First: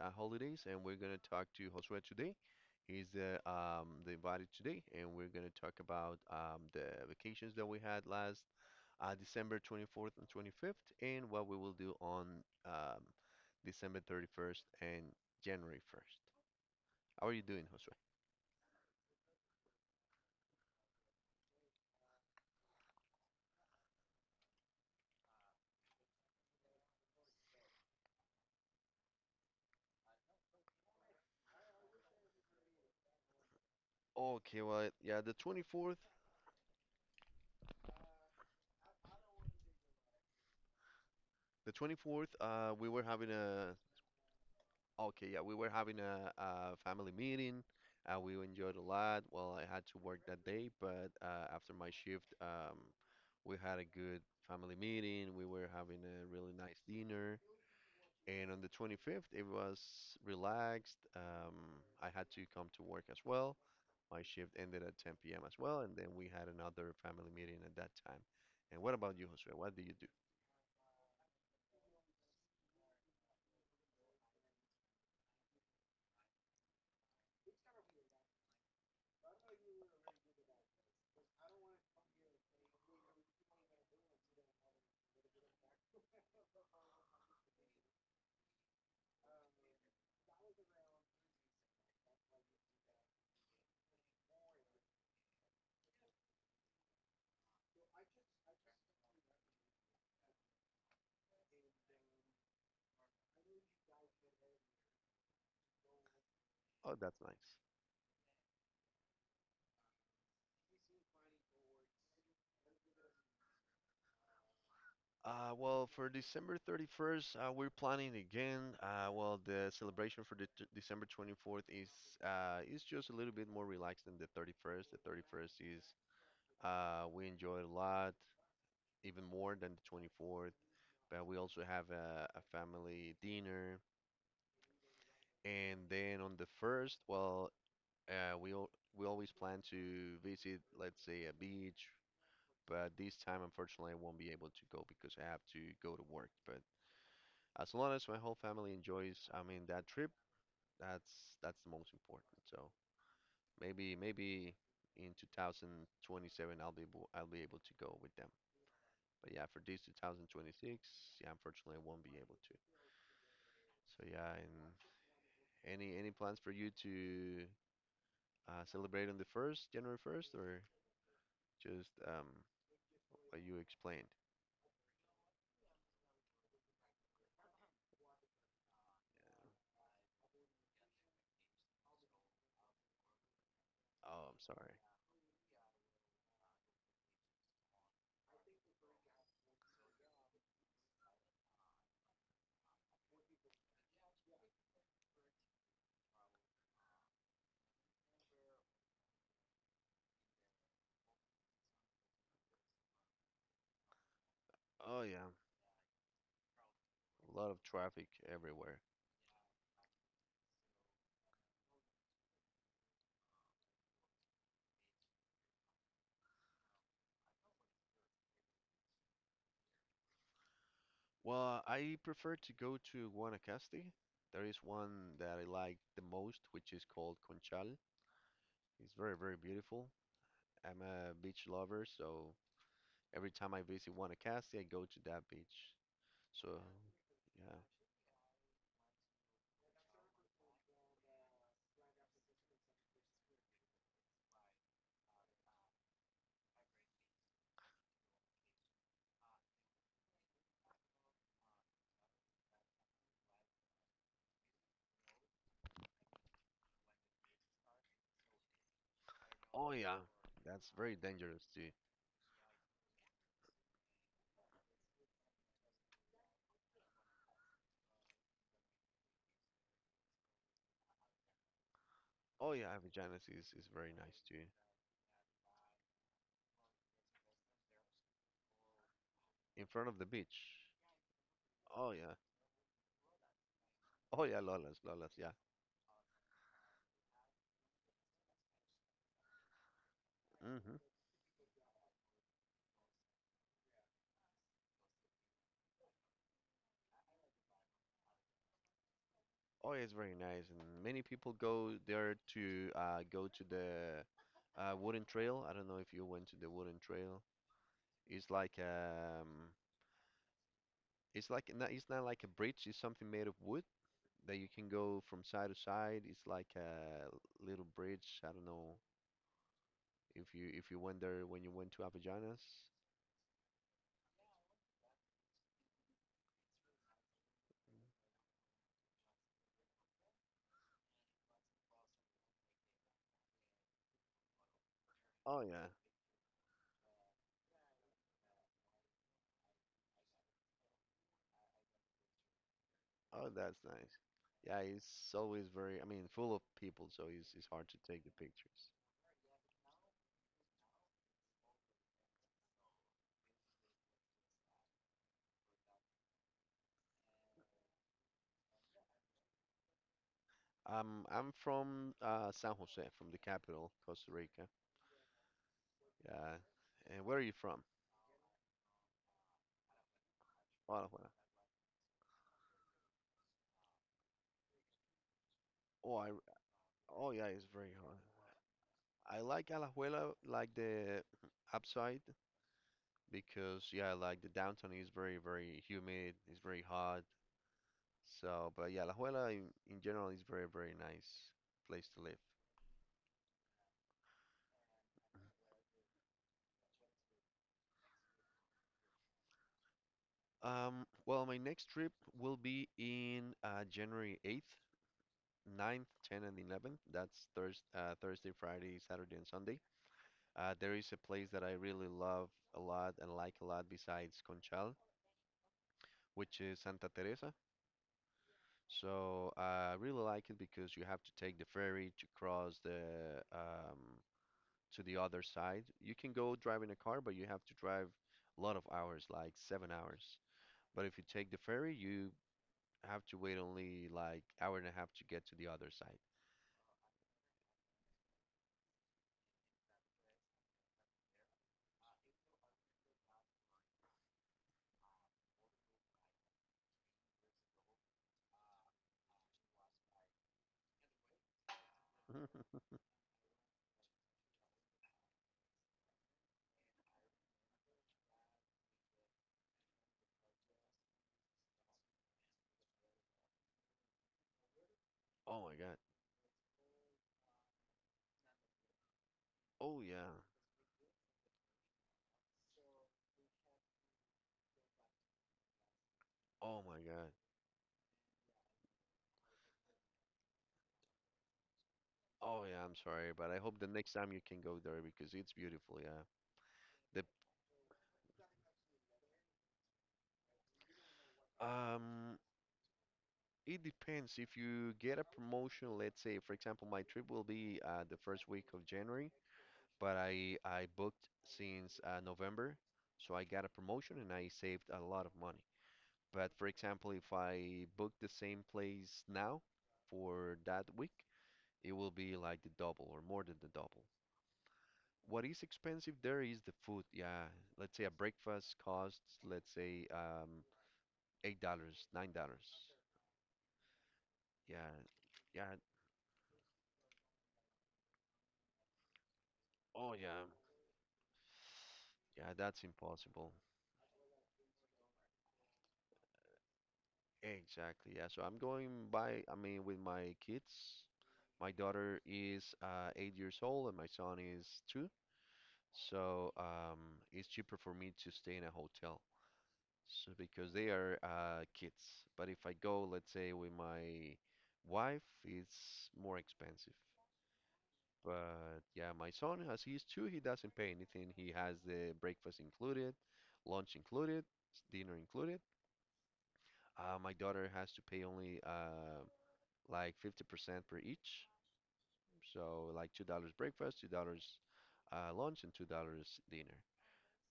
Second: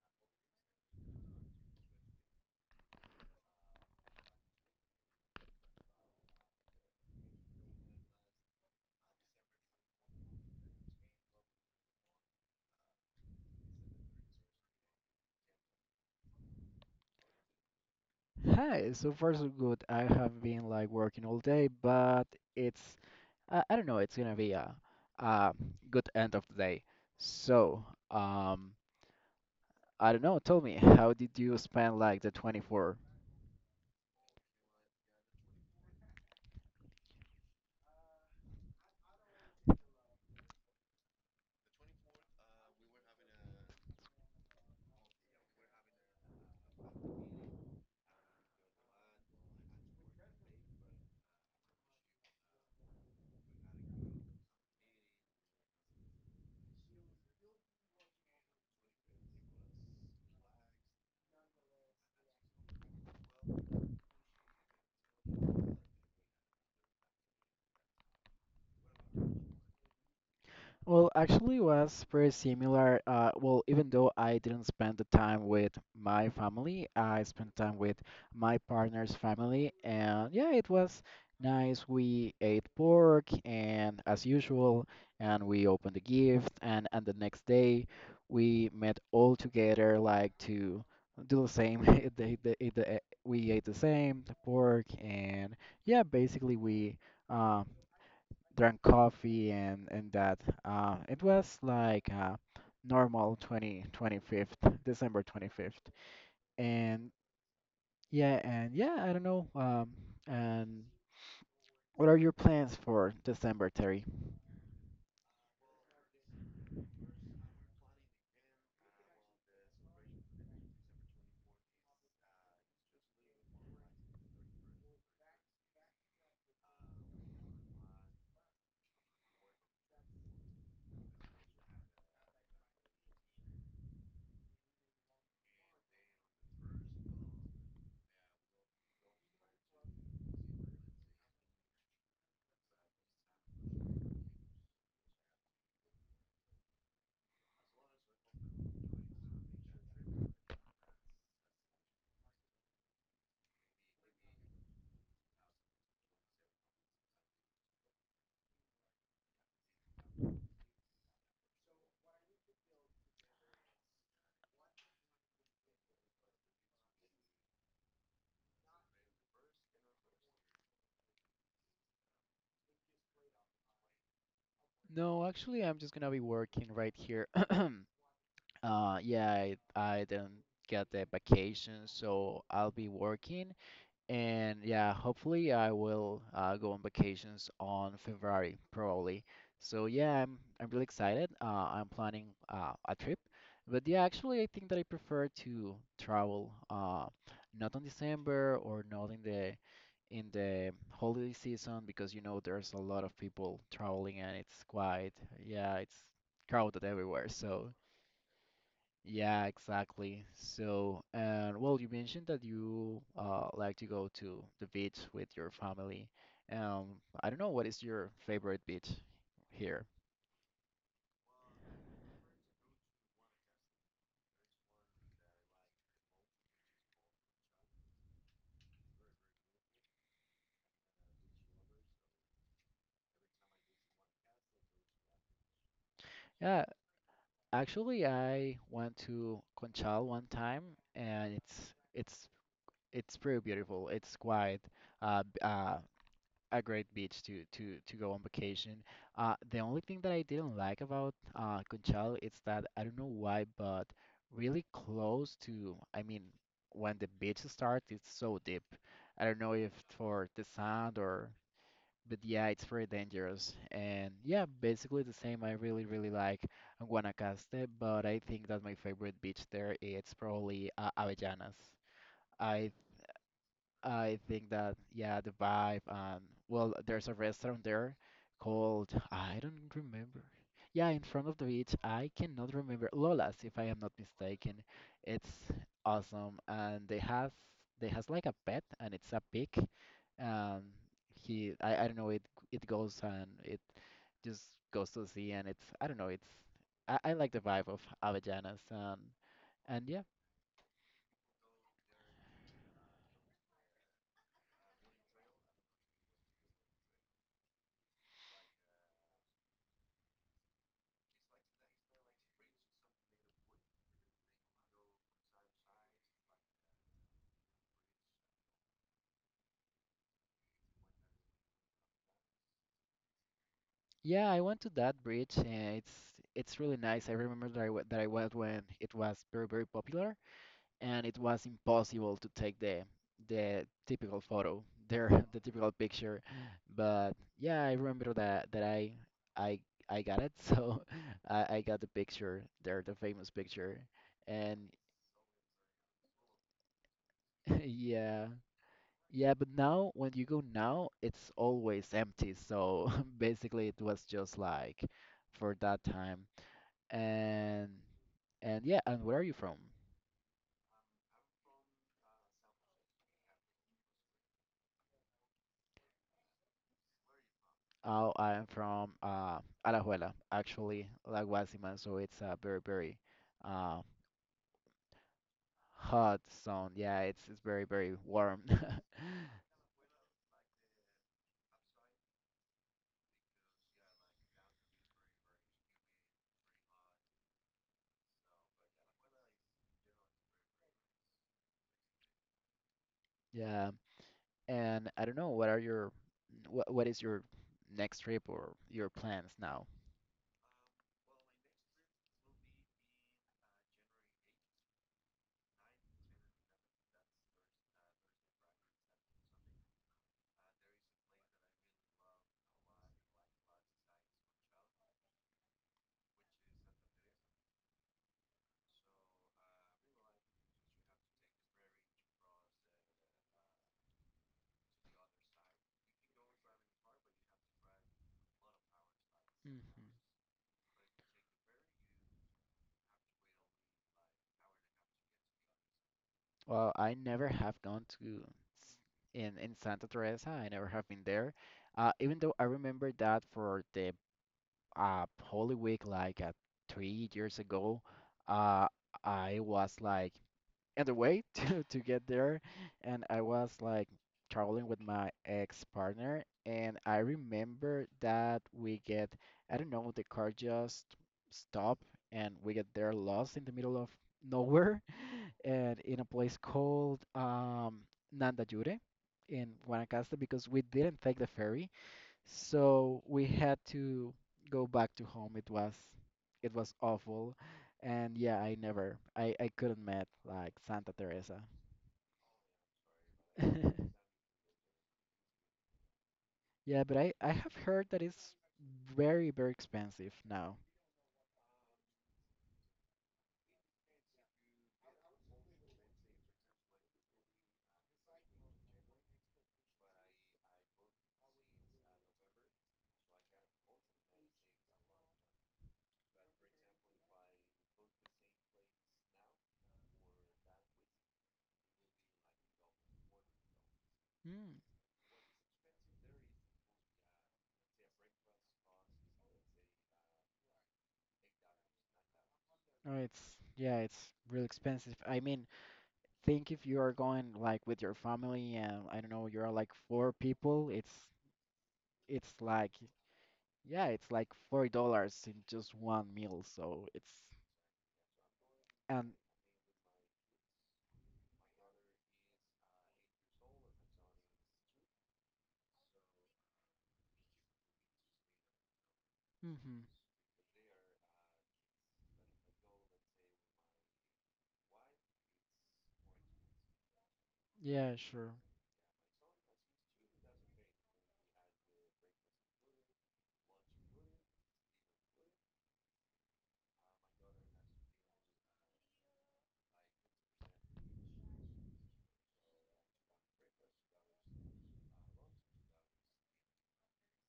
Holidays, and we're going to talk to Josue today. He's the invited today, and we're going to talk about the vacations that we had last December 24th and 25th, and what we will do on um, December 31st and January 1st. How are you doing, Josue? Hi, so far so good. I have been like working all day, but it's I don't know, it's gonna be a good end of the day. So, um, I don't know, tell me, how did you spend like the 24th? Okay, well, yeah, the 24th, we were having a. Okay, yeah, we were having a family meeting. We enjoyed a lot. Well, I had to work that day, but after my shift, we had a good family meeting. We were having a really nice dinner. And on the 25th, it was relaxed. I had to come to work as well. My shift ended at 10 p.m. as well, and then we had another family meeting at that time. And what about you, Josue? What do you do? Well, actually, was pretty similar. Well, even though I didn't spend the time with my family, I spent time with my partner's family, and yeah, it was nice. We ate pork, and as usual, and we opened the gift, and the next day, we met all together, like to do the same. They, they, they, we ate the same, the pork, and yeah, basically we. Um, Drank coffee and that. It was like normal twenty twenty fifth December 25th. Oh, And that's nice. yeah, and yeah, I don't know. And what are your plans for December, Terry? Well, for December 31st, we're planning again. Well, the celebration for the t December 24th is just a little bit more relaxed than the 31st. The 31st is, we enjoy it a lot, even more than the 24th. But we also have a family dinner, and then on the first, well, uh, we al we always plan to visit, let's say, a beach. But this time, unfortunately, I won't be able to go because I have to go to work. But as long as my whole family enjoys, I mean, that trip, that's the most important. So maybe in 2027 I'll be able to go with them. But yeah, for this 2026, yeah, unfortunately I won't be able to. So yeah, and any plans for you to celebrate on the first, January 1st, or just what you explained? No, actually, I'm just gonna be working right here. Yeah, I didn't get the vacation, so I'll be working. Oh, I'm And sorry. yeah, hopefully I will go on vacations on February probably. So yeah, I'm really excited. I'm planning a trip, but yeah, actually I think that I prefer to travel not on December or not in the holiday season because there's a lot of people traveling and it's Oh quite, yeah, yeah, it's crowded everywhere. a lot of So traffic everywhere. yeah, exactly. So, and well, you mentioned that you like to go to the beach with your family. Um, I don't know what is your favorite beach here. Well, I prefer to go to Guanacaste. There is one that I like the most, which is called Conchal. It's very, very beautiful. I'm a beach lover, so every time I visit Guanacaste, I go to that beach. So, Yeah, yeah. actually, I went to Conchal one time, and it's it's pretty beautiful. It's quite uh, b- uh a great beach to go on vacation. The only thing that I didn't like about Conchal is that I don't know why, but really close to, I mean, when the beach starts, it's so deep. I don't know Oh, if yeah. for the That's very sand or, dangerous too. but yeah, it's very dangerous. And yeah, basically the same. I really really like Guanacaste, but I think that my favorite beach there is probably Avellanas. Oh, I yeah. Avellanas is very I nice too. think that yeah, the vibe and well, there's a restaurant there called I In don't front of the remember. beach. Yeah, in front of the beach. Oh, I yeah. cannot remember Lola's if I am not Oh, yeah. mistaken. Lolas, Lolas. It's Yeah. awesome and they has like a pet and it's a pig. Um Hmm. he I don't know it goes and it just goes to the sea and it's I don't know, it's I like the vibe of Avellanas and Oh, and it's yeah. very nice, and many people go there to go to the wooden trail. I don't know if you went to the wooden trail. It's like um, it's like not, it's not like a bridge. It's something made of wood that you can go from side to side. It's like a little bridge. I don't know if you went there when you went to Avellanas. Yeah, I went to that bridge. And it's really nice. I remember that that I went when it was very very popular, and it was impossible to take the typical photo, there Oh the yeah. typical picture. But yeah, I remember that I I got it. So I got the picture there, the Oh, famous that's picture, nice. and Yeah, it's always very, I mean, full of people, so it's hard to take the yeah pictures. yeah. But now when you go now, it's always empty. So basically, it was just like for that time. And and yeah, and where are you from? I'm from San Jose, from the capital, Costa Rica. Yeah. And where are you from? Oh, I am from Alajuela, actually, Alajuela. La Guasima, so it's very, very uh, Oh, I, hot zone. Yeah, oh it's yeah, it's it's very, very very hot. warm. I like Alajuela, like the upside, because yeah, like the downtown is very, very humid. It's very hot. So, but yeah, Alajuela in general is very, very nice place to live. Yeah, and I don't know, what is your next trip or your plans now? Well, my next trip will be in January 8th, 9th, 10th, and 11th. That's Thursday, Friday, Saturday, and Sunday. There is a place that I really love a lot and like a lot besides Conchal, which is Santa Teresa. So I really like it because you have to take the ferry to cross the um, to the other side. You can go drive in a car, but you have to drive a lot of hours, like seven Hmm. hours. But if you take the ferry, you have to wait only like hour and a half to get to the other side. Well, I never have gone to s- in Santa Teresa. I never have been there. Even though I remember that for the Holy Week like 3 years ago. Uh, I was like on the way to get there, and I was like traveling with my ex partner, and I remember that we get I don't know the car just stopped, and we get there lost in the middle of nowhere, Oh my God. and in a place called Nandayure in Oh yeah. Guanacaste because we didn't take the ferry, so we had to go back to home. It was it Oh was my God. awful. And yeah, I never I I couldn't met like Santa Teresa. Oh yeah, I'm sorry, but I hope the next time you can go there because it's beautiful, yeah. Yeah, but The I have heard that it's very very expensive now. um, it depends. If you get a promotion, let's say, for example, my trip will be the first week of January, but I booked since November, so I got a promotion and I saved a lot of money. But for example, if I book the same place now for that week, it will be like the double or more than the double. Mm. What is expensive there is the food. Yeah, let's say a breakfast costs, let's say, $8, $9. Oh, it's yeah, it's real Yeah, expensive. I mean, yeah, think if you are going like with your family and I don't know, you're like four people, it's Yeah, it's that's like impossible. yeah, it's like $40 in just one meal. So it's Exactly. Yeah. So I'm going and by, I mean, with my kids. My daughter is 8 years old and my son is two. So it's cheaper for me to stay in a hotel. mhm. So because they are kids. But if I go, let's say, with my wife, it's more expensive. Yeah, sure. But yeah, my son, as he's two, he doesn't pay anything. He has the breakfast included, lunch included, dinner included. My daughter has to pay only like 50% per each. So like $2 breakfast, $2 lunch, and $2 dinner.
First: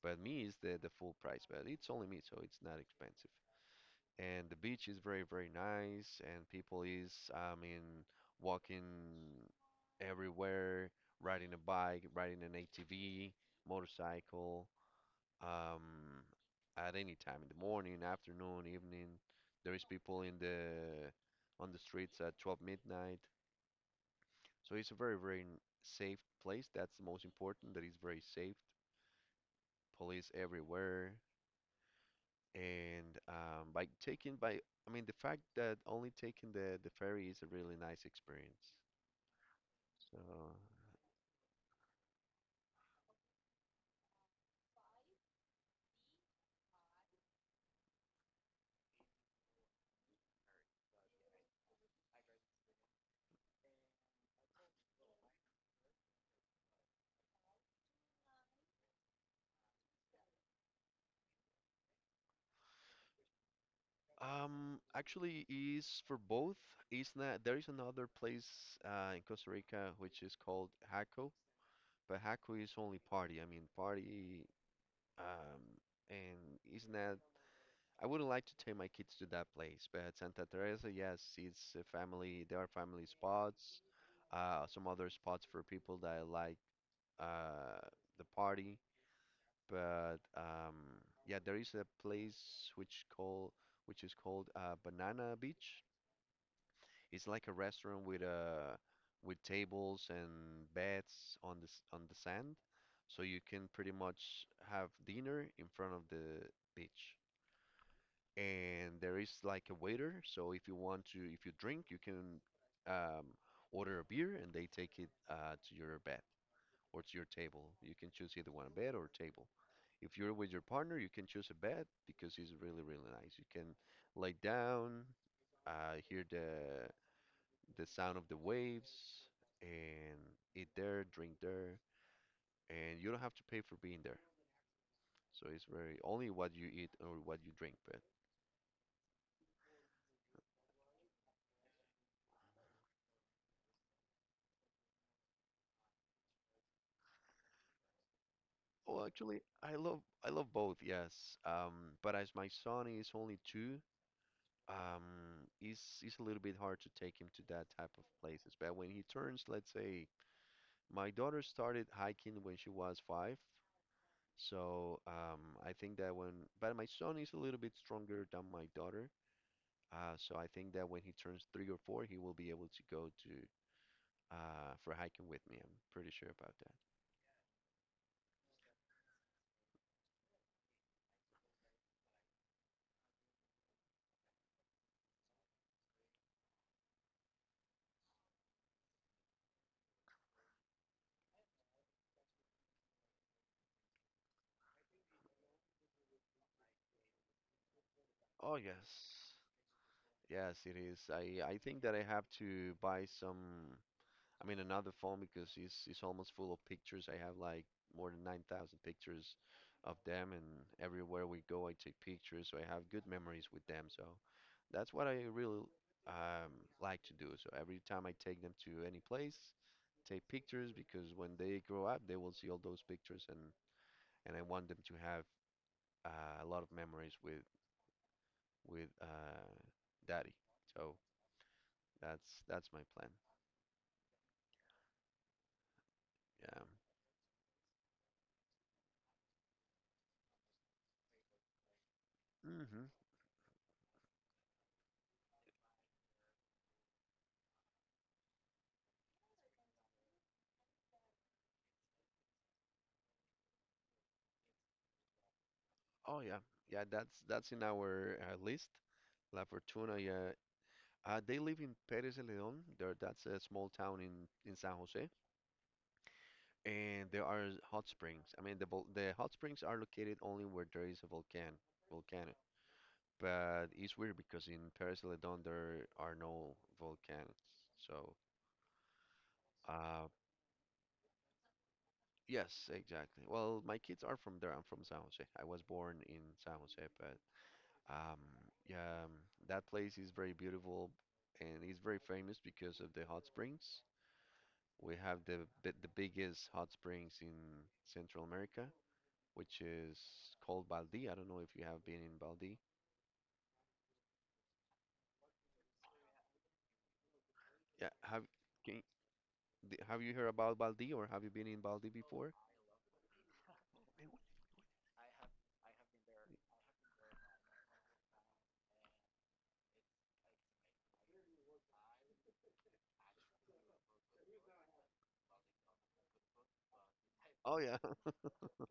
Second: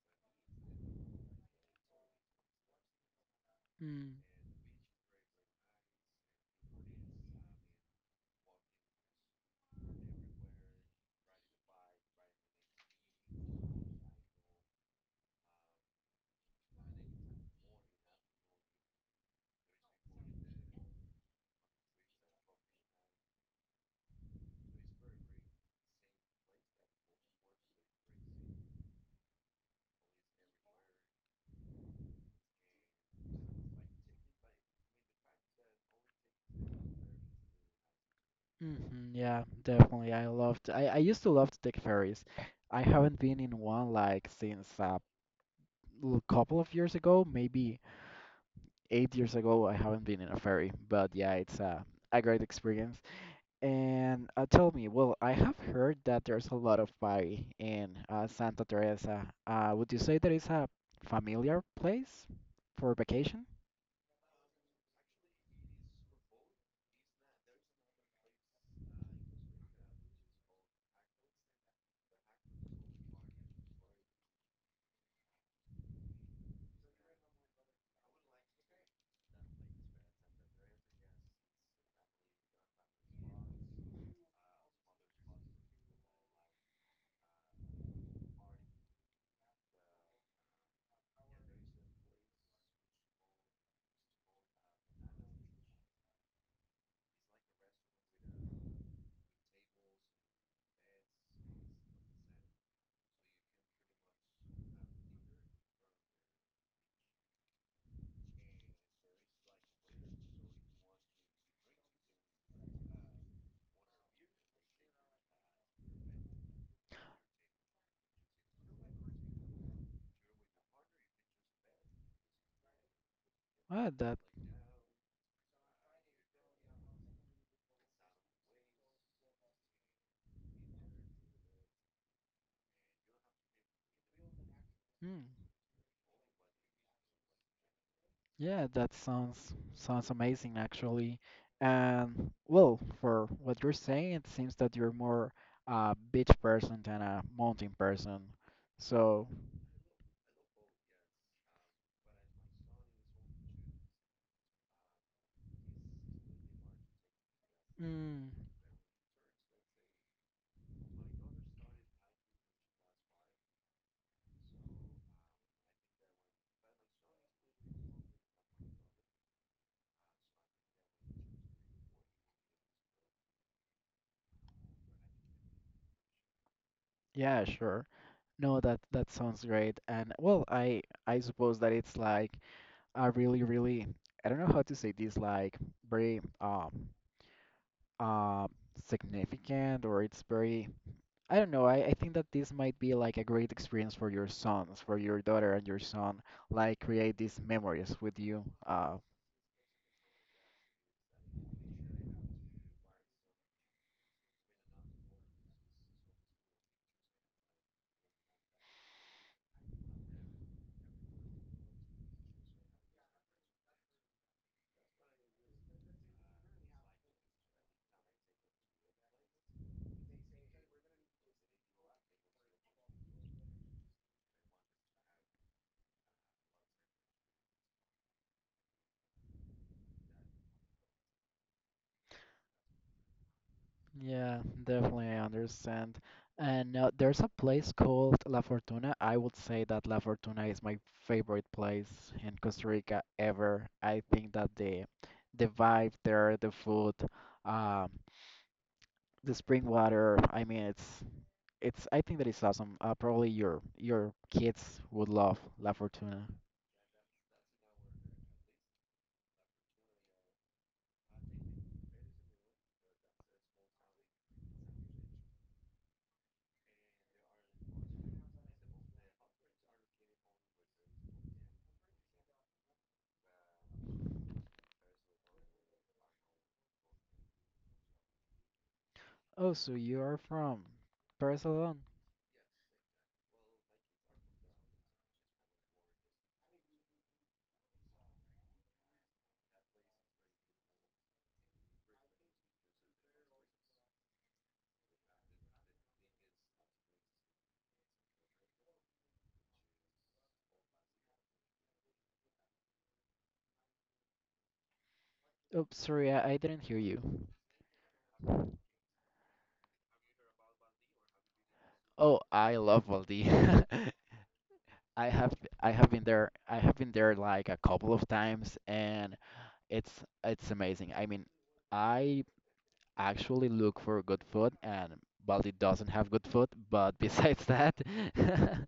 But me is the full price, but it's only me, so it's not expensive. Mm, And the beach is very, very nice, and people is, I mean, walking everywhere, riding a bike, riding an ATV, motorcycle, um, at any time in the morning, afternoon, evening. There is people in the on the streets at 12 midnight. So it's a very, very safe place. That's the most important. That is very safe. Police everywhere. And by I mean the fact that only taking the ferry is a really nice experience. hmm, yeah, definitely. I So loved. I used to love to take ferries. I haven't been in one like since a couple of years ago, maybe 8 years ago. I haven't been in a ferry, but yeah, it's a great experience. And tell me, well, I have heard that there's a lot of party in Santa Teresa. Would you say that it's a familiar place for vacation? Actually, is for both. Is not there is another place in Costa Rica which is called Jaco. But Haku is only party. I mean, party, um, and isn't that? I wouldn't like to take my kids to that place. But Santa Teresa, yes, it's a family. There are family spots, some other spots for people that like uh, the party. But yeah, there is a place which is called Banana Beach. It's like a restaurant with with tables and beds on on the sand, so you can pretty much have dinner in front of the beach. And there is like a waiter, so if you want to, if you drink, you can um, order a beer and they take it to your bed or to your table. You can choose either one, bed or table. If you're with your partner, you can choose a bed because it's really, really nice. You can Ah, lay down, hear the sound of the waves and eat there, drink there, and you don't have to pay for being there. that. So it's very only what you eat or what you drink. But Yeah, that sounds amazing actually. And well, for what you're saying, it seems that you're more a beach person than a mountain person. oh, So, actually, I love both. Yes. But as my son is only two, it's a little bit hard to take him to that type of mm, places. But when he turns, let's say, my daughter started hiking when she was five. So I think that when, but my son is a little bit stronger than my daughter. So I think that when he turns three or four, he will be able to go to for hiking with me. I'm pretty sure about that. yeah, sure. No, that sounds great. And well, I suppose that it's like a really, really I don't know how to say this, like very uh significant or it's very I don't know. I think that this might be like a great experience for your sons, for your daughter and your son, like create these memories with you. Oh yes, yes it is. I think that I have to buy some. I mean, another phone because it's almost full of pictures. I have like more than 9,000 pictures of them, and everywhere we go, I take pictures. So I have good memories with them. So that's what I really um, like to do. So every time I take them to any place, take pictures because when they grow up, they will see all those pictures, and I want them to have a lot of memories with with daddy. So that's my plan. Yeah, definitely, I understand. Yeah. And there's a place called La Fortuna. I would say that La Fortuna is my favorite place in Costa Hmm. Rica ever. I think that the vibe there, the food, um, the spring water. I mean, it's. I think that it's awesome. Probably your kids would love La Oh Fortuna. yeah, yeah. That's in our list. La Fortuna. Yeah. They live in Pérez de León. There, that's a small town in San Jose. And there are hot springs. I mean, the hot springs are located only where there is a volcano. Volcano. But it's weird because in Pérez de León there are no volcanoes. So, Oh, so you uh, are from Barcelona. yes, exactly. Well, my kids are from there. I'm from San Jose. I was born in San Jose, but Um, yeah, that place is very beautiful and it's very famous because of the hot springs. We have the biggest hot springs in Central America, which is called Baldi. I don't know if you have been in Baldi. Oops, sorry, I didn't hear you. Yeah, can, have you heard about Baldi or have you been in Baldi Oh, before? I love Valdi. I have I have been there. I have been there like a couple of times, and it's it's amazing. I mean, I actually look for good food, and Valdi doesn't have good food. But besides Oh that, yeah,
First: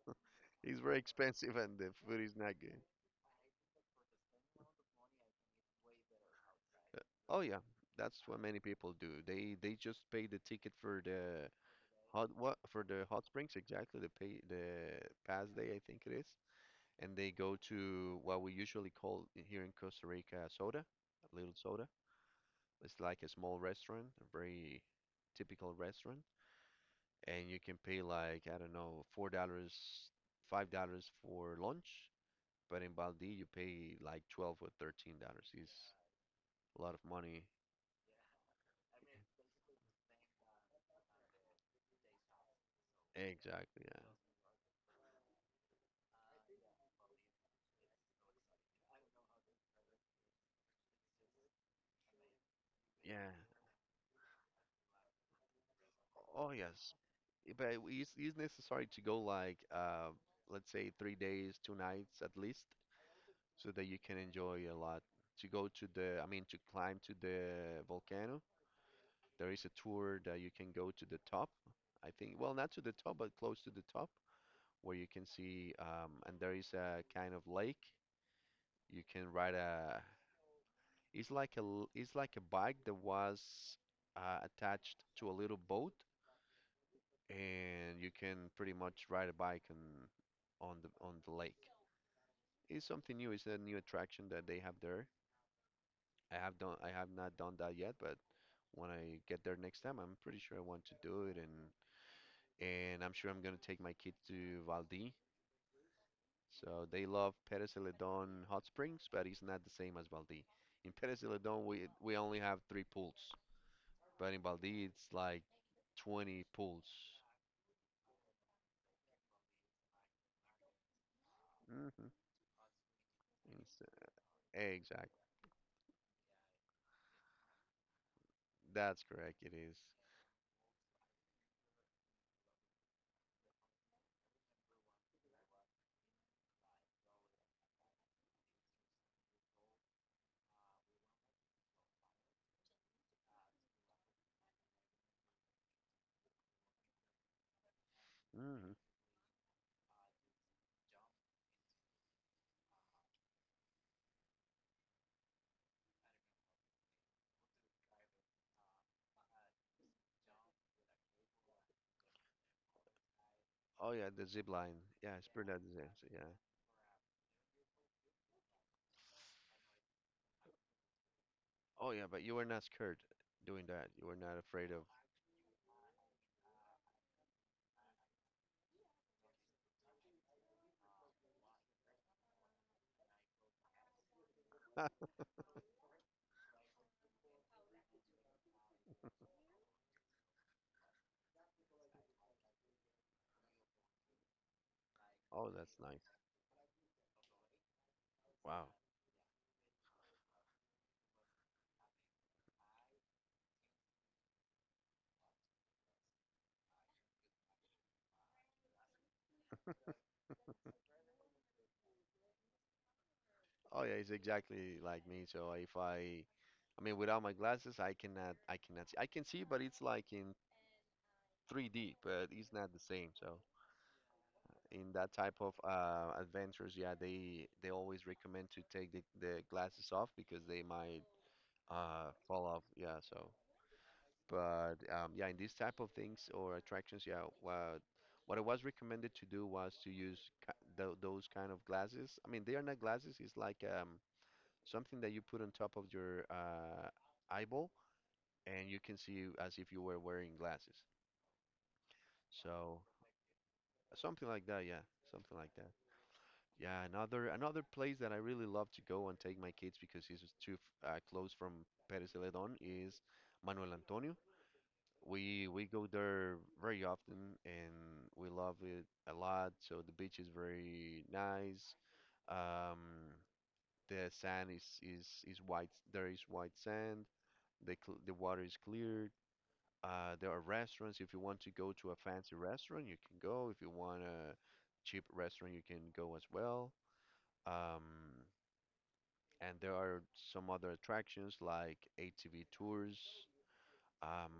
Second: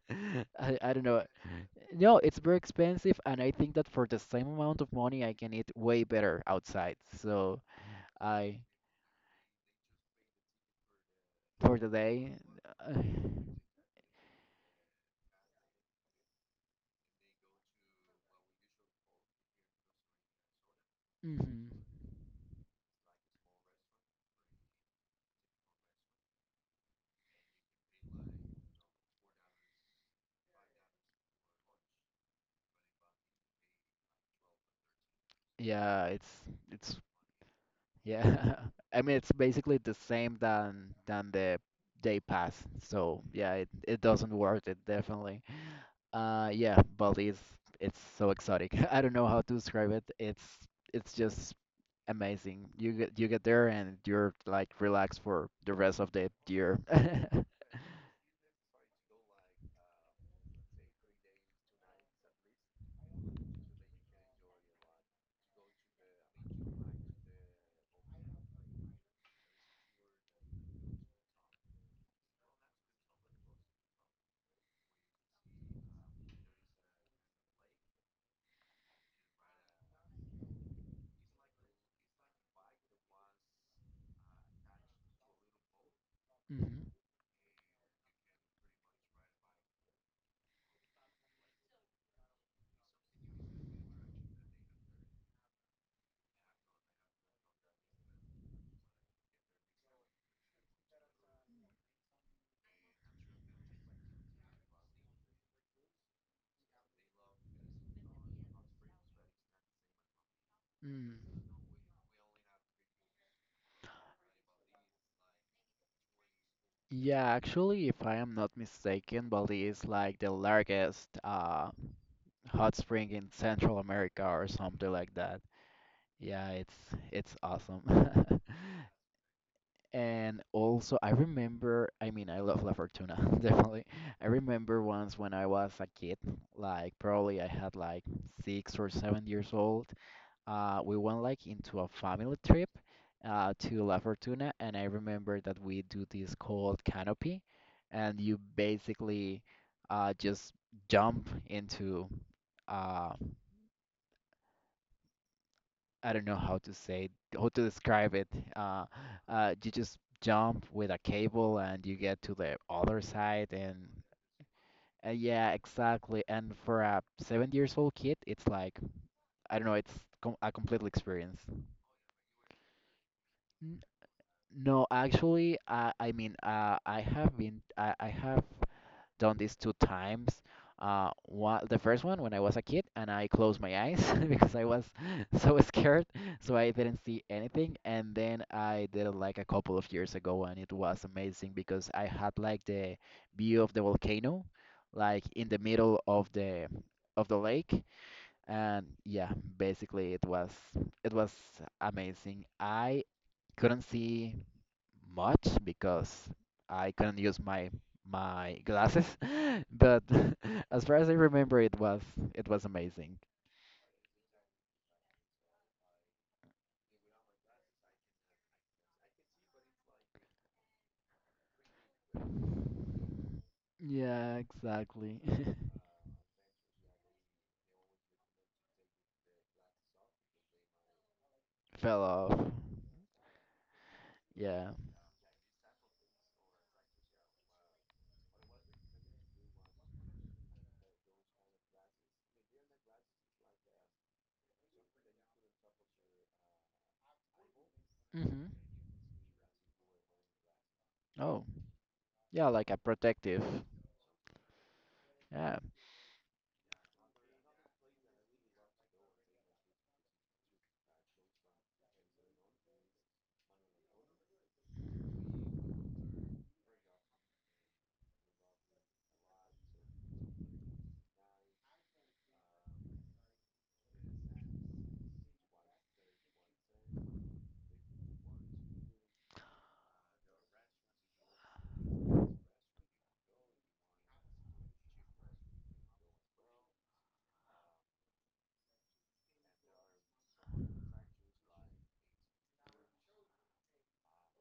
I, it's I very don't know. expensive and the No, food is it's not very good. expensive, and I think that for the same amount of money, I can eat way better outside. Oh So yeah, that's what many I. people do. They just pay the ticket for the. For the Hot day. what for Uh, the hot springs, exactly, the past day I think it is, and they go to what we usually call here in Costa Rica soda, a little mhm. soda. It's like a small restaurant, a very typical restaurant, and you can pay like I don't know $4, $5 for lunch, but in Baldi you pay like $12 or $13. It's Yeah, it's a lot it's of money. yeah. I mean, it's basically the same than the day pass. So yeah, it Exactly, it yeah, doesn't worth it definitely. Yeah, Bali is it's so exotic. I don't know how to describe it. It's just amazing. You yeah. get there and you're like relaxed for the rest of the Oh year. yes. But it's necessary to go like let's say 3 days, 2 nights at least, so that you can enjoy a lot. To go to the, I mean, to climb to the volcano, there is a tour that you can go to the top. I think, well, not to the top, but close to the top, where you can see, and there is a kind of lake. You can ride a, it's like a, it's like a bike that was attached to a little boat, Mhm. and you can pretty much ride a bike and on the lake. It's something new. It's a new attraction that they have there. I have not done that yet, but when I get there next time, I'm pretty sure I want to do it, and I'm sure I'm gonna take my kid to Valdí. So they love Pérez Celedón hot springs, but it's not the same as Valdí. In Mm. Pérez Celedón, we only have three pools, but in Valdí it's like 20 pools. Yeah, actually, if I am not mistaken, Bali is like the largest Mm. hot spring in Central Hmm. America or something like Exactly. that. Yeah, it's awesome. That's correct. It is. And also, I remember, I mean, I love La Fortuna, definitely. I remember once when I was a kid, like probably I had like 6 or 7 years old, we went like into a family trip to La Fortuna, and I remember that we do this called canopy, and you Hmm. basically just jump into uh, I don't know how to describe it. Uh, you just jump with a cable, and you get to the other side, and Oh yeah, the zip line. Yeah, it's yeah, pretty much the same, exactly. yeah. And for a 7 years old kid, it's like I don't know, it's com a complete experience. Oh yeah, but you were not scared doing that. You were not afraid of. No, actually, I mean, I have been I have done this two times. One, the first one when I was a kid and I closed my eyes because I was so scared, so I didn't see anything. And then I did it like a couple of years ago, and it was amazing because I had like the view of the volcano, like in Oh, the that's middle nice. of the lake. Wow. And yeah, basically it was amazing. I couldn't see much because I couldn't use my glasses, but as far as I remember, it was amazing. Oh yeah, it's exactly like me. So if I, I mean, without my glasses, I cannot see. I can see, but it's like in 3D, but it's not the same. So Yeah, in that exactly. type of adventures, yeah, they always recommend to take the glasses off because they might Fell off. fall off. Yeah. So. Yeah. But yeah, in these type of things or attractions, yeah, what I was recommended to do was to use those kind of glasses. I mean, they are not glasses. It's like something that you put on top of your eyeball, Mhm. and you can see as if you were wearing glasses. Oh, yeah, like a So protective. something like that, yeah, something like Yeah. that. Yeah, another place that I really love to go and take my kids because it's too close from Pérez Celedón is Manuel Antonio. We go there very often and we love it a lot. So the beach is very nice. Um, the sand is white. There is white sand. The cl the water is clear. There are restaurants. If you want to go to a fancy restaurant, you can go. If you want a cheap restaurant, you can go as well. Um, and there are some other attractions like ATV tours. Um,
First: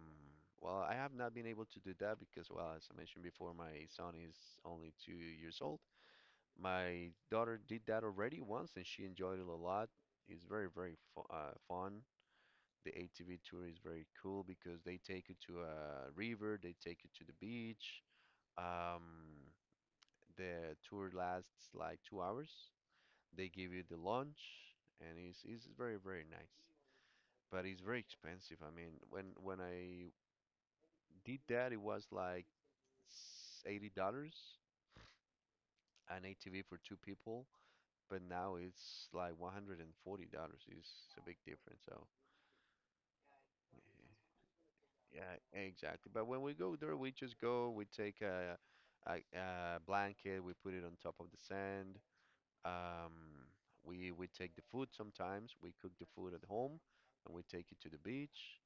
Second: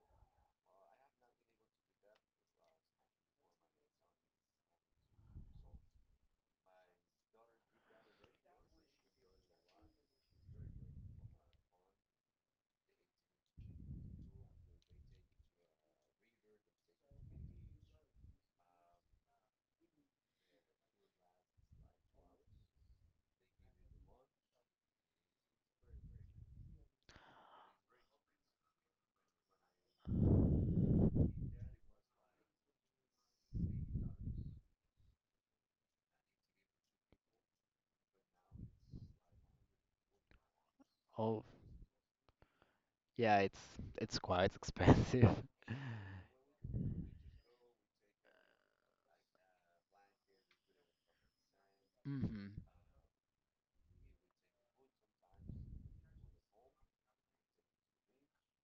well, I have not been able to do that because, well, as I mentioned before, my son is only 2 years old. My daughter did that already once, and she enjoyed it a lot. It's very, very fu fun. The ATV tour is very cool because they take you to a river, they take you to the beach. Um, the tour lasts like 2 hours. They give you the lunch, and it's very, very nice. But it's very expensive. I mean, when I did that, it was like it's $80 an ATV for two people, but now it's like $140. It's a big Oh, difference. So yeah. It's quite expensive. yeah, exactly. But when we go there, we just go. We take a blanket. We put it on top of the sand. Mhm. Um, we take the food sometimes. We cook the food at home, and we take it to the beach.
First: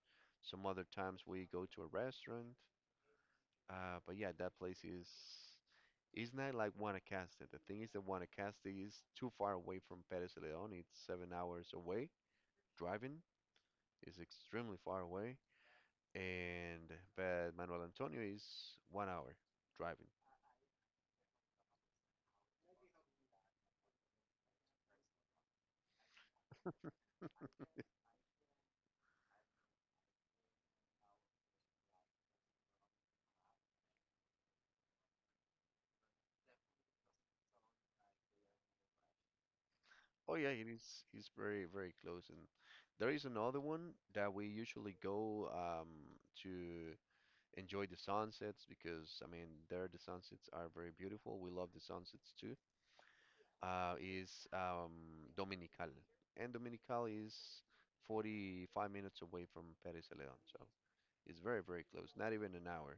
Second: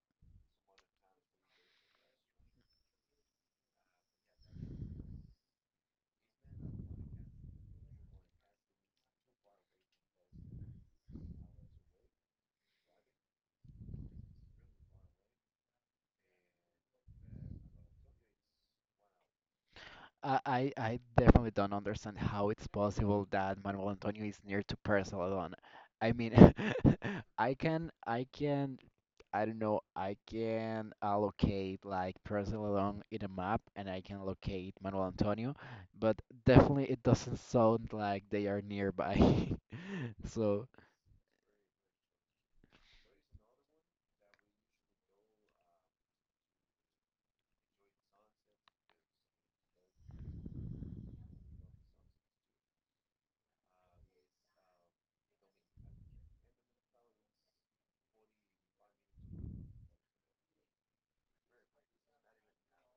Some other times we go to a restaurant. But yeah, that place is it's not like Guanacaste. The thing is that Guanacaste is too far away from Pérez León. It's 7 hours away. Driving is extremely far away. And but Manuel Antonio is 1 hour driving. I definitely don't understand how it's possible that Manuel Antonio is near to Paris Celedon. I mean, I can I can I don't know I can allocate like Paris Celedon in a map and I can locate Manuel Antonio, but definitely it doesn't sound like they are nearby. Oh yeah, it So is. It's very very close. And there is another one that we usually go to enjoy the sunsets, because I mean there the sunsets are very beautiful. We love the sunsets too. Is Dominical, and Dominical is 45 minutes away from Pérez de León, so it's very, very close, not even an hour.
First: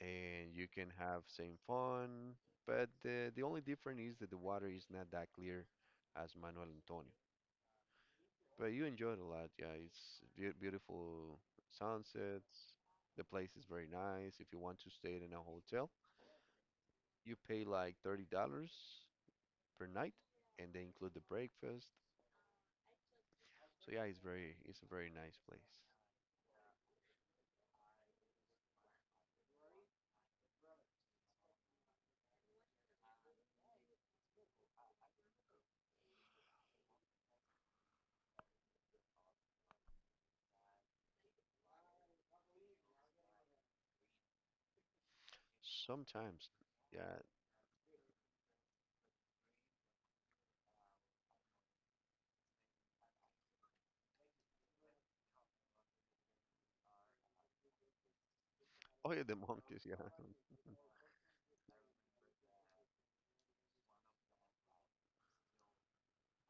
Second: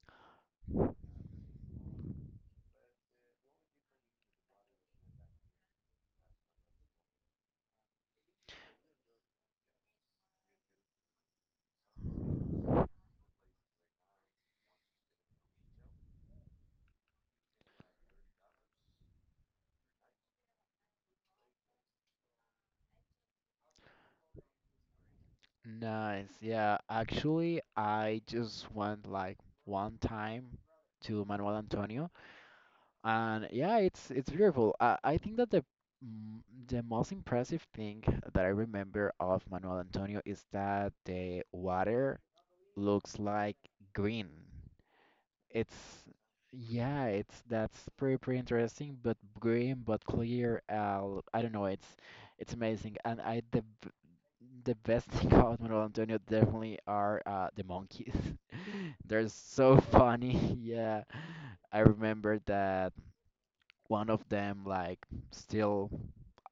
And you can have same fun, but the only difference is that the water is not that clear as Manuel Antonio. But you enjoy it a lot, yeah. It's beautiful sunsets. The place is very nice. If you want to stay in a hotel, you pay like $30 per night, and they include the breakfast. So yeah, it's a very nice place. nice, yeah. Actually, I just went like one time to Manuel Antonio. And yeah, it's beautiful. I think that the most impressive thing that I remember of Manuel Antonio is that the water looks like green. It's Sometimes, yeah, yeah. it's that's pretty pretty interesting, but green but clear. I don't know, it's amazing. And the best thing about Manuel Antonio definitely are the monkeys. Oh yeah, They're the so monkeys, yeah. funny. Yeah, I remember that one of them like still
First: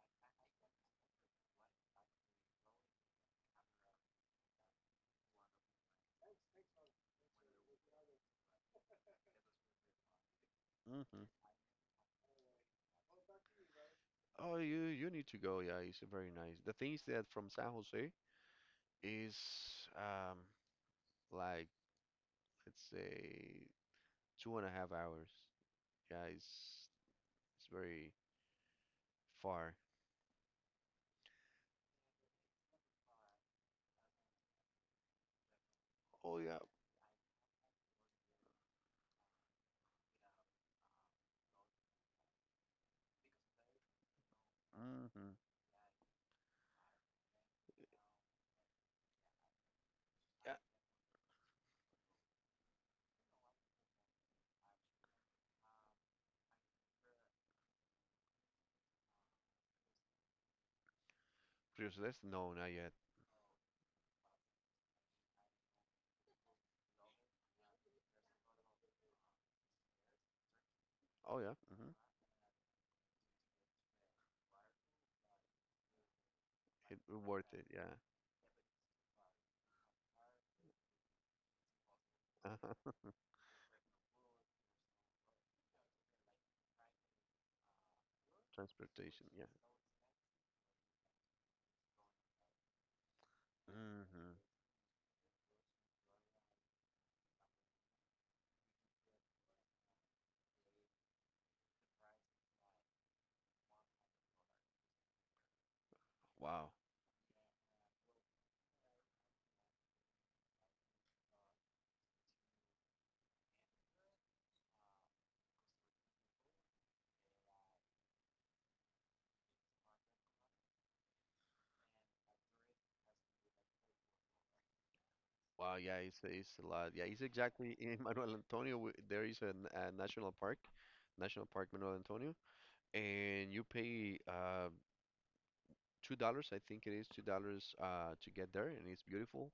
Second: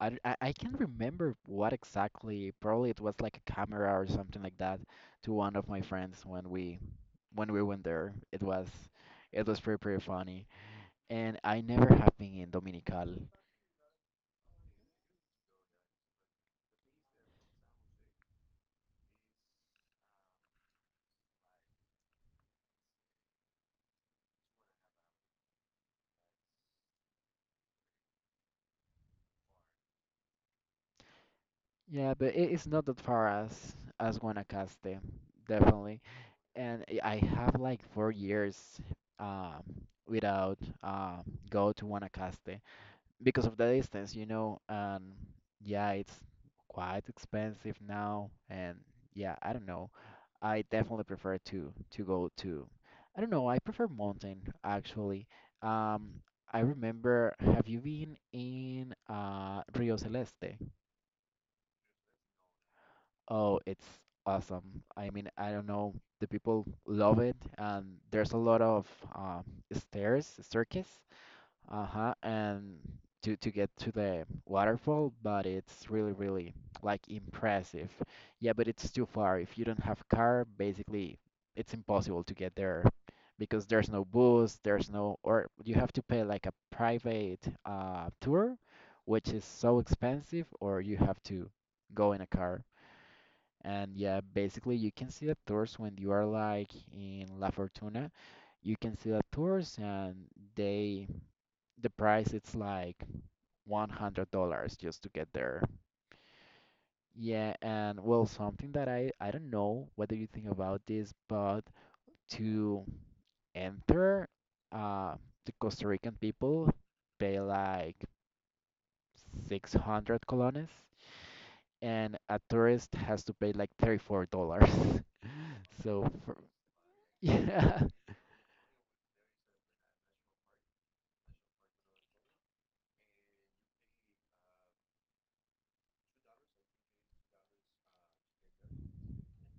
I can't remember what exactly, probably it was like a camera or something like that to one of my friends when we went there. It was it was pretty funny. Hmm. And I never have been in Dominical. Oh, you need to go. Yeah, it's very nice. The thing is that from San Jose is um like let's say 2.5 hours. Yeah, it's very far. Yeah, but it is not that far as Guanacaste, definitely. Oh yeah. And I have like 4 years um without um go to Guanacaste because of the distance, you know. And Mm-hmm. yeah, it's quite expensive now, and yeah, I don't know. I definitely prefer to go to, I don't know, I prefer mountain actually. Um, I remember, have you been in Rio Celeste? Rio Celeste? No, not yet. Oh, it's awesome. I mean, I don't know, the people love it, and there's a lot of um stairs, staircase, Oh yeah. Mm-hmm. uh-huh, and to get to the waterfall, but it's really, really like It worth it. Yeah. impressive. Yeah, but it's too far. If you don't have car, basically it's impossible to get there because there's no bus, there's no, or you have to pay like a private tour, which Transportation. is Yeah. so expensive, or you have to go in a car. And yeah, Mm-hmm. basically you can see the tours when you are like in La Fortuna. You can see the tours, and they the price it's like $100 just to get there. Wow. Yeah, and well, something that I don't know whether you think about this, but to enter, uh, the Costa Rican people pay like 600 colones, and a tourist has to pay like $34. Wow, yeah, So for, it's a lot. Yeah, it's exactly yeah, in Manuel Antonio. There is a national park, National Park Manuel Antonio, and you pay $2, I think it is $2 to get there, and it's beautiful.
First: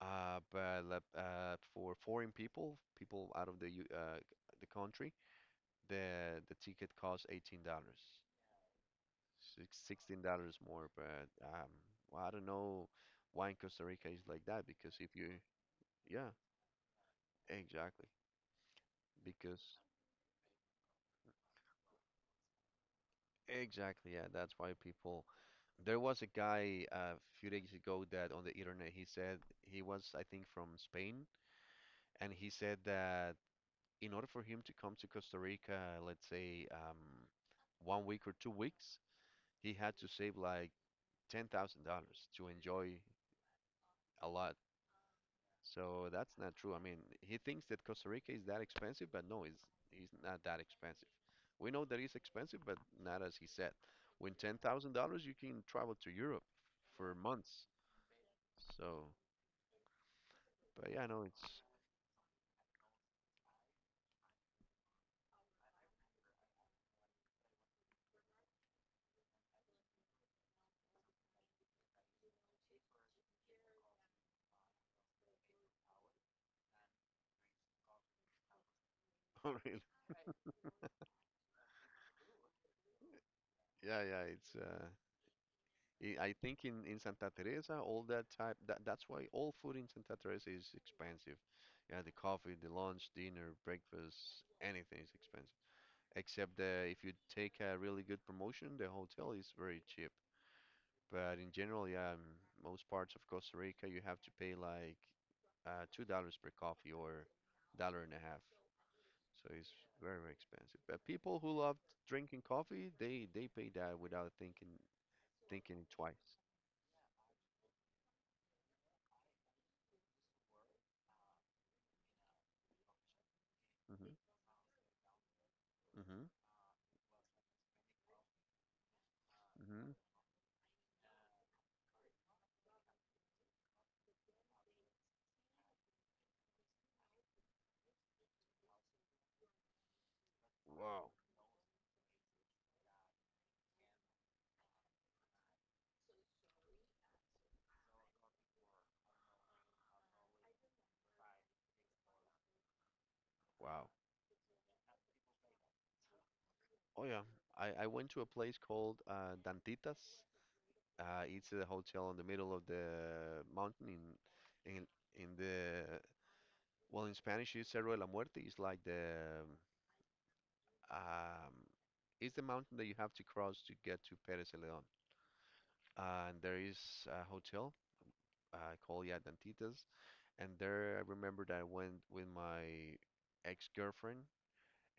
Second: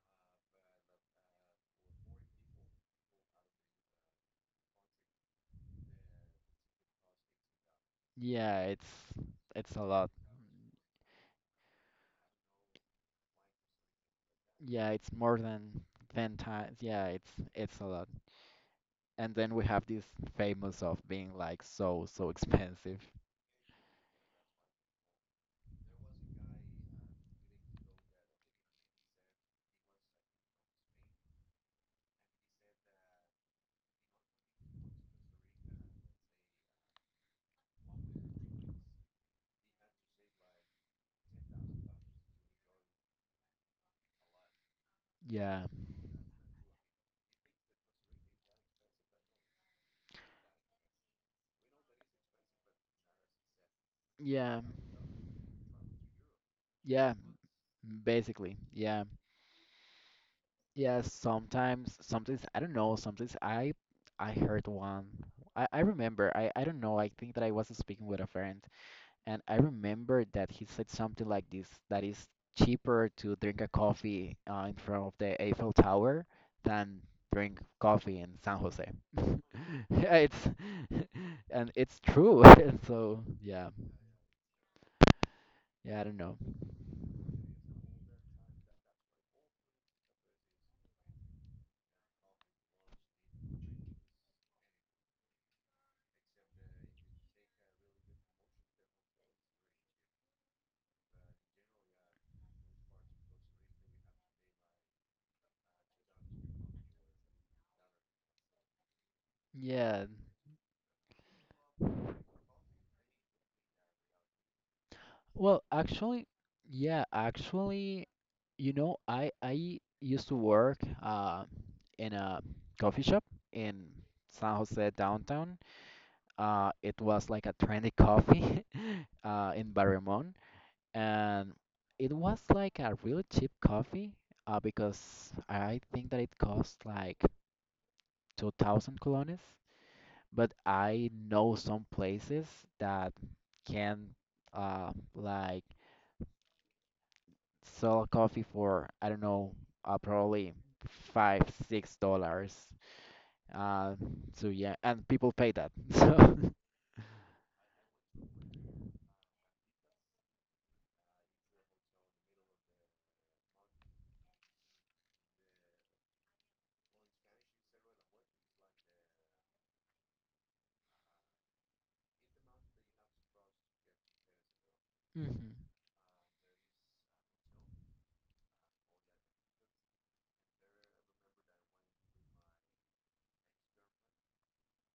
But like, for foreign people, people out of the the country, the ticket costs $18, yeah, it's a lot. $16 more. But well, I don't know why in Costa Rica is like that, Yeah, because if it's you, more than yeah, 10 times. Yeah, it's a exactly lot. And then we because have this famous of being like so expensive. exactly, yeah. That's why people. There was a guy a few days ago that on the internet he said he was, I think, from Spain, and he said that in order for him to come to Costa Rica, let's say one week or 2 weeks, he had to save like $10,000 to enjoy a lot. Yeah. So that's not true. I mean, he thinks that Costa Rica is that expensive, but no, it's not that expensive. We know that it's expensive, but not as he said. With ten Yeah. thousand dollars, you can travel to Europe Yeah. for months. Basically. Yeah. So, but Yeah. yeah, no, it's. Sometimes I don't know, sometimes I heard one. I remember I don't know, I think that I was speaking with a friend. And I remember that he said something like this, that is cheaper to drink a coffee in front of the Eiffel Tower than drink coffee in San Jose. Oh, really, Yeah, it's and it's true. And so yeah, yeah, yeah, it's. Yeah, I don't I know. think in Santa Teresa, all that type that that's why all food in Santa Teresa is expensive. Yeah, the coffee, the lunch, dinner, breakfast, anything is expensive. Except that if you take a really good promotion, the hotel is very cheap. But in general, yeah, most parts of Costa Rica you have to pay like $2 per coffee or $1.50. So it's Yeah. very, very expensive. But people who love drinking coffee, they pay that without Well, thinking actually, twice. yeah, actually, you know, I used to work in a coffee shop in Hmm. San Jose downtown. Hmm. It was like a trendy coffee in Hmm. Barremón, and it was like a really cheap coffee because I think that it cost like 2,000 colones. But Wow. I know some places that can like sell coffee for I don't know, probably $5 $6. Wow. Uh, so yeah, and people pay that. So, Oh yeah. I went to a place called Dantitas. It's a hotel in the middle of the mountain in the, well, in Spanish it's Cerro de la Muerte. It's like the um, it's the mountain that you have to cross to get to Pérez Celedón. mhm. And there is a hotel called Ya Dantitas, and there I remember that I went with my ex-girlfriend,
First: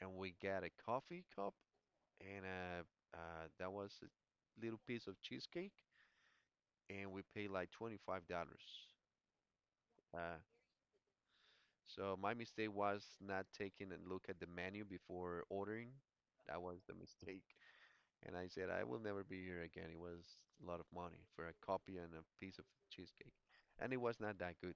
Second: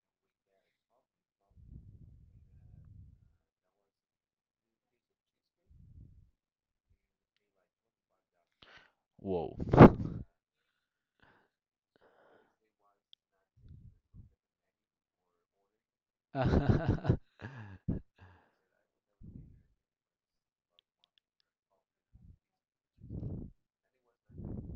and we got a coffee cup and that was a little piece of cheesecake, and we paid like $25. Whoa. Uh, So my mistake was not taking a look at the menu before ordering. That was the mistake. And I said, I will never be here again. It was a lot of money for a copy and a piece of cheesecake. And it was not that good.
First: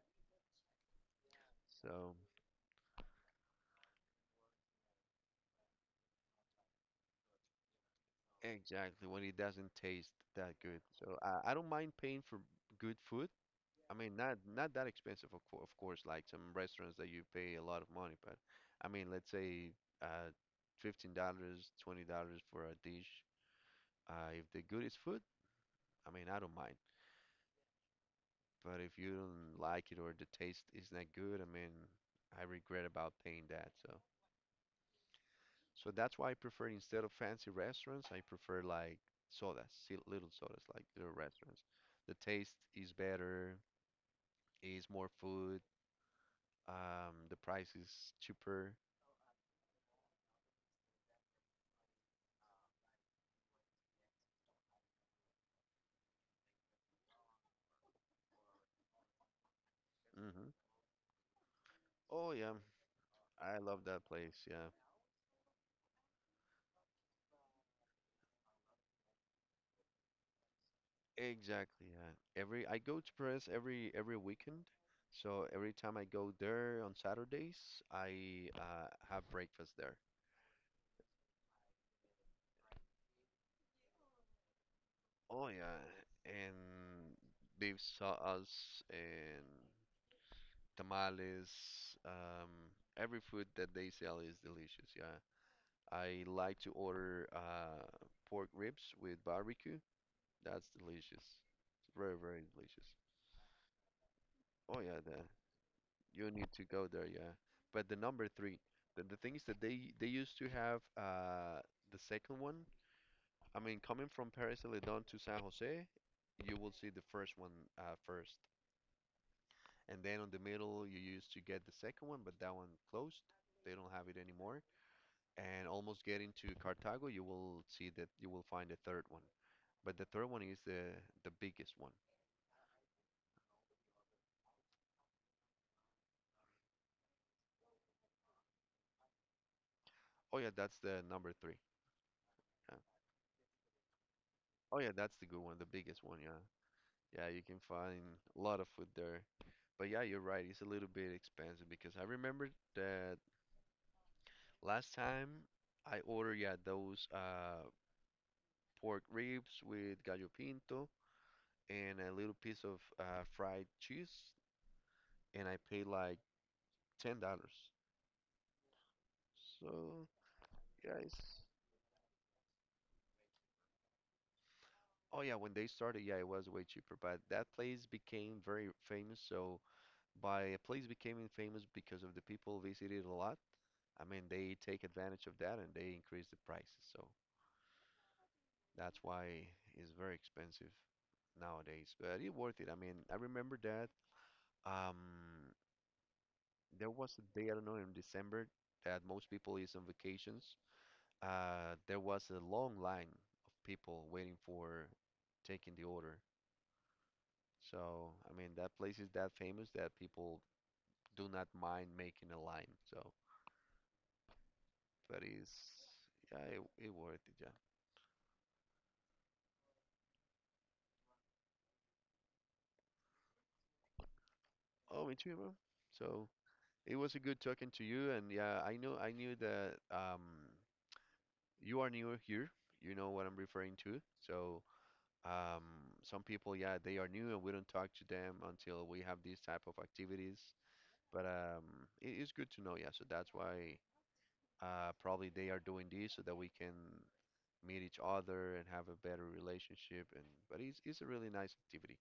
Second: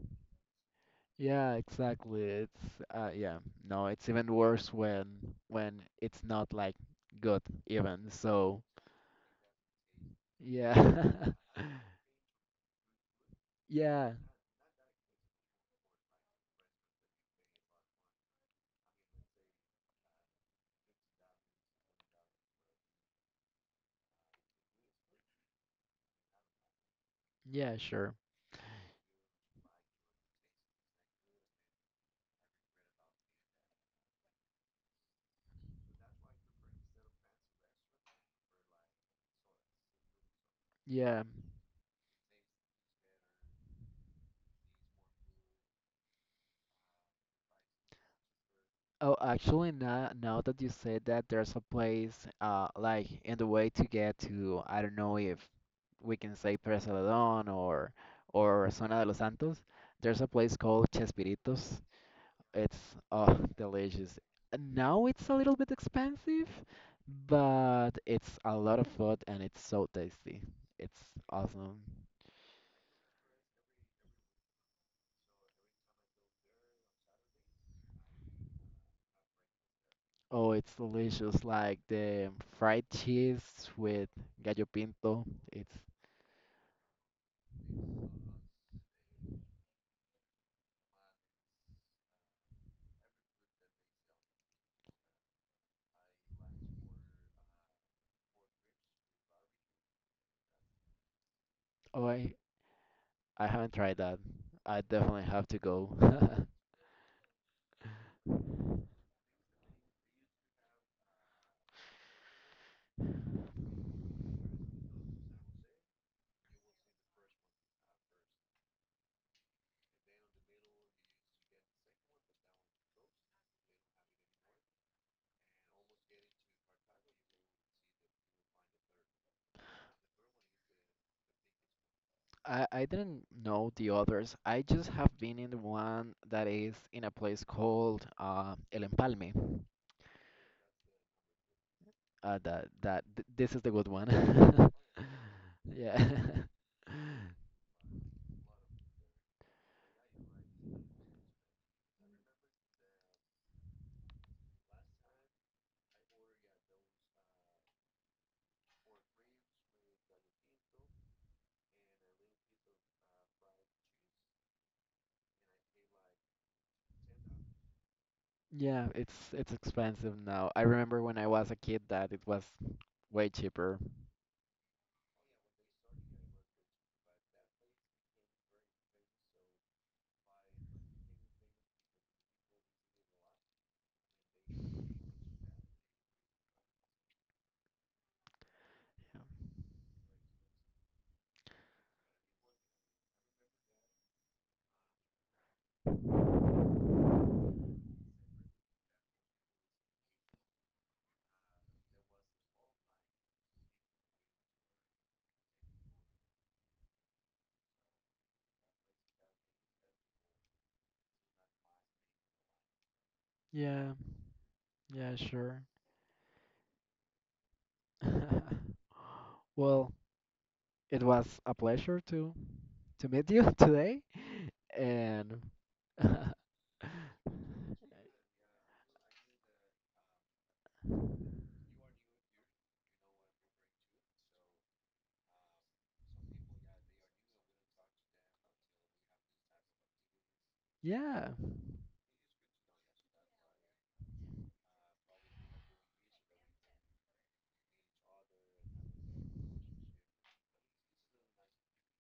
Yeah, So, exactly. It's yeah, no, it's even worse when it's not like good even. So, exactly, when it doesn't taste that good. yeah. So I don't mind paying for good food. I Yeah. mean, not that expensive, of course, like some restaurants that you pay a lot of money. But I mean, let's say uh, $15, $20 for a dish. If the good is food, I mean, I don't mind, Yeah, sure. but if you don't like it or the taste is not good, I mean, I regret about paying that. So, that's why I prefer instead of fancy restaurants, I prefer like sodas, little sodas, like little Yeah. restaurants. The taste is better, is more food, the price is cheaper. Oh, actually, now that you said that, there's a place like in the way to get to, I don't know if we can say Presa de Don or Zona de los Santos, there's a Hmm. place called Chespiritos. Oh yeah, It's oh, I love that delicious. place. Yeah, Now it's a little bit expensive, but it's a lot of food and it's so tasty. It's awesome. exactly. Yeah. Every I go to Paris every weekend. So every time I go there on Saturdays, I have breakfast there. Oh, it's delicious. Like the fried cheese with gallo pinto. Oh It's yeah, and they've saw us and tamales. Um, every food that they sell is delicious. Yeah, I like to order pork ribs with barbecue. That's delicious. It's oh, very, I very delicious. I haven't tried that. Oh I yeah, the definitely have to go. you need to go there, yeah. But the number three, the thing is that they used to have the second one. I mean, coming from Paris Celedon to San Jose, you will see the first one first, and then on the middle you used to get the second one, but that one closed. They don't have it anymore. And almost getting to Cartago, you will find the third one. But the third one is the biggest one. I didn't know the others. I just have been in the one that is in a place called El Empalme. Oh yeah, that's the number three. Uh, that Yeah. that th- this is the good one. Oh yeah, that's the good one, the Yeah. biggest one. Yeah, yeah, you can find a lot of food there. But yeah, you're right. It's a little bit expensive because I remember that last time I ordered yeah those pork ribs with gallo pinto and a little piece of fried cheese, and I paid like $10. Yeah, it's So expensive now. I yeah, remember when I it's was a kid that it was way cheaper. oh yeah, when they started, yeah, it was way cheaper. But that place became very famous. So by a place becoming famous because of the people visited a lot, I mean they take advantage of that and they increase the prices. So that's why it's very expensive nowadays, but it's worth it. I mean, I remember that um, there was a day, I don't know, in December that most people is on vacations. There was a long line of people waiting for taking the order. So, I mean, that place is that famous that people do not mind making a line. So, Yeah, yeah, but yeah, it's, sure. yeah, it worth it, yeah. Well, it was a pleasure to meet you today Oh, me too, and bro. So, it was a good talking to you, and yeah, I knew that you are new here, you know what I'm referring to. So, some people, yeah, they are new and we don't talk to them until we have these type of activities. But yeah. It is good to know, yeah. So that's why probably they are doing this so that we can meet each other and have a better relationship. And but it's a really nice activity.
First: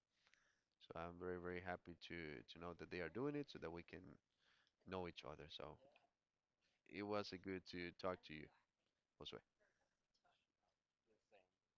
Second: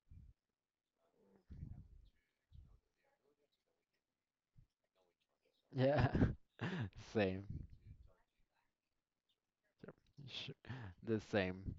So I'm very very happy to know that they are doing it so that we can know each other. So Yeah. it was a Same. good to talk to you, Jose. Sh- The same.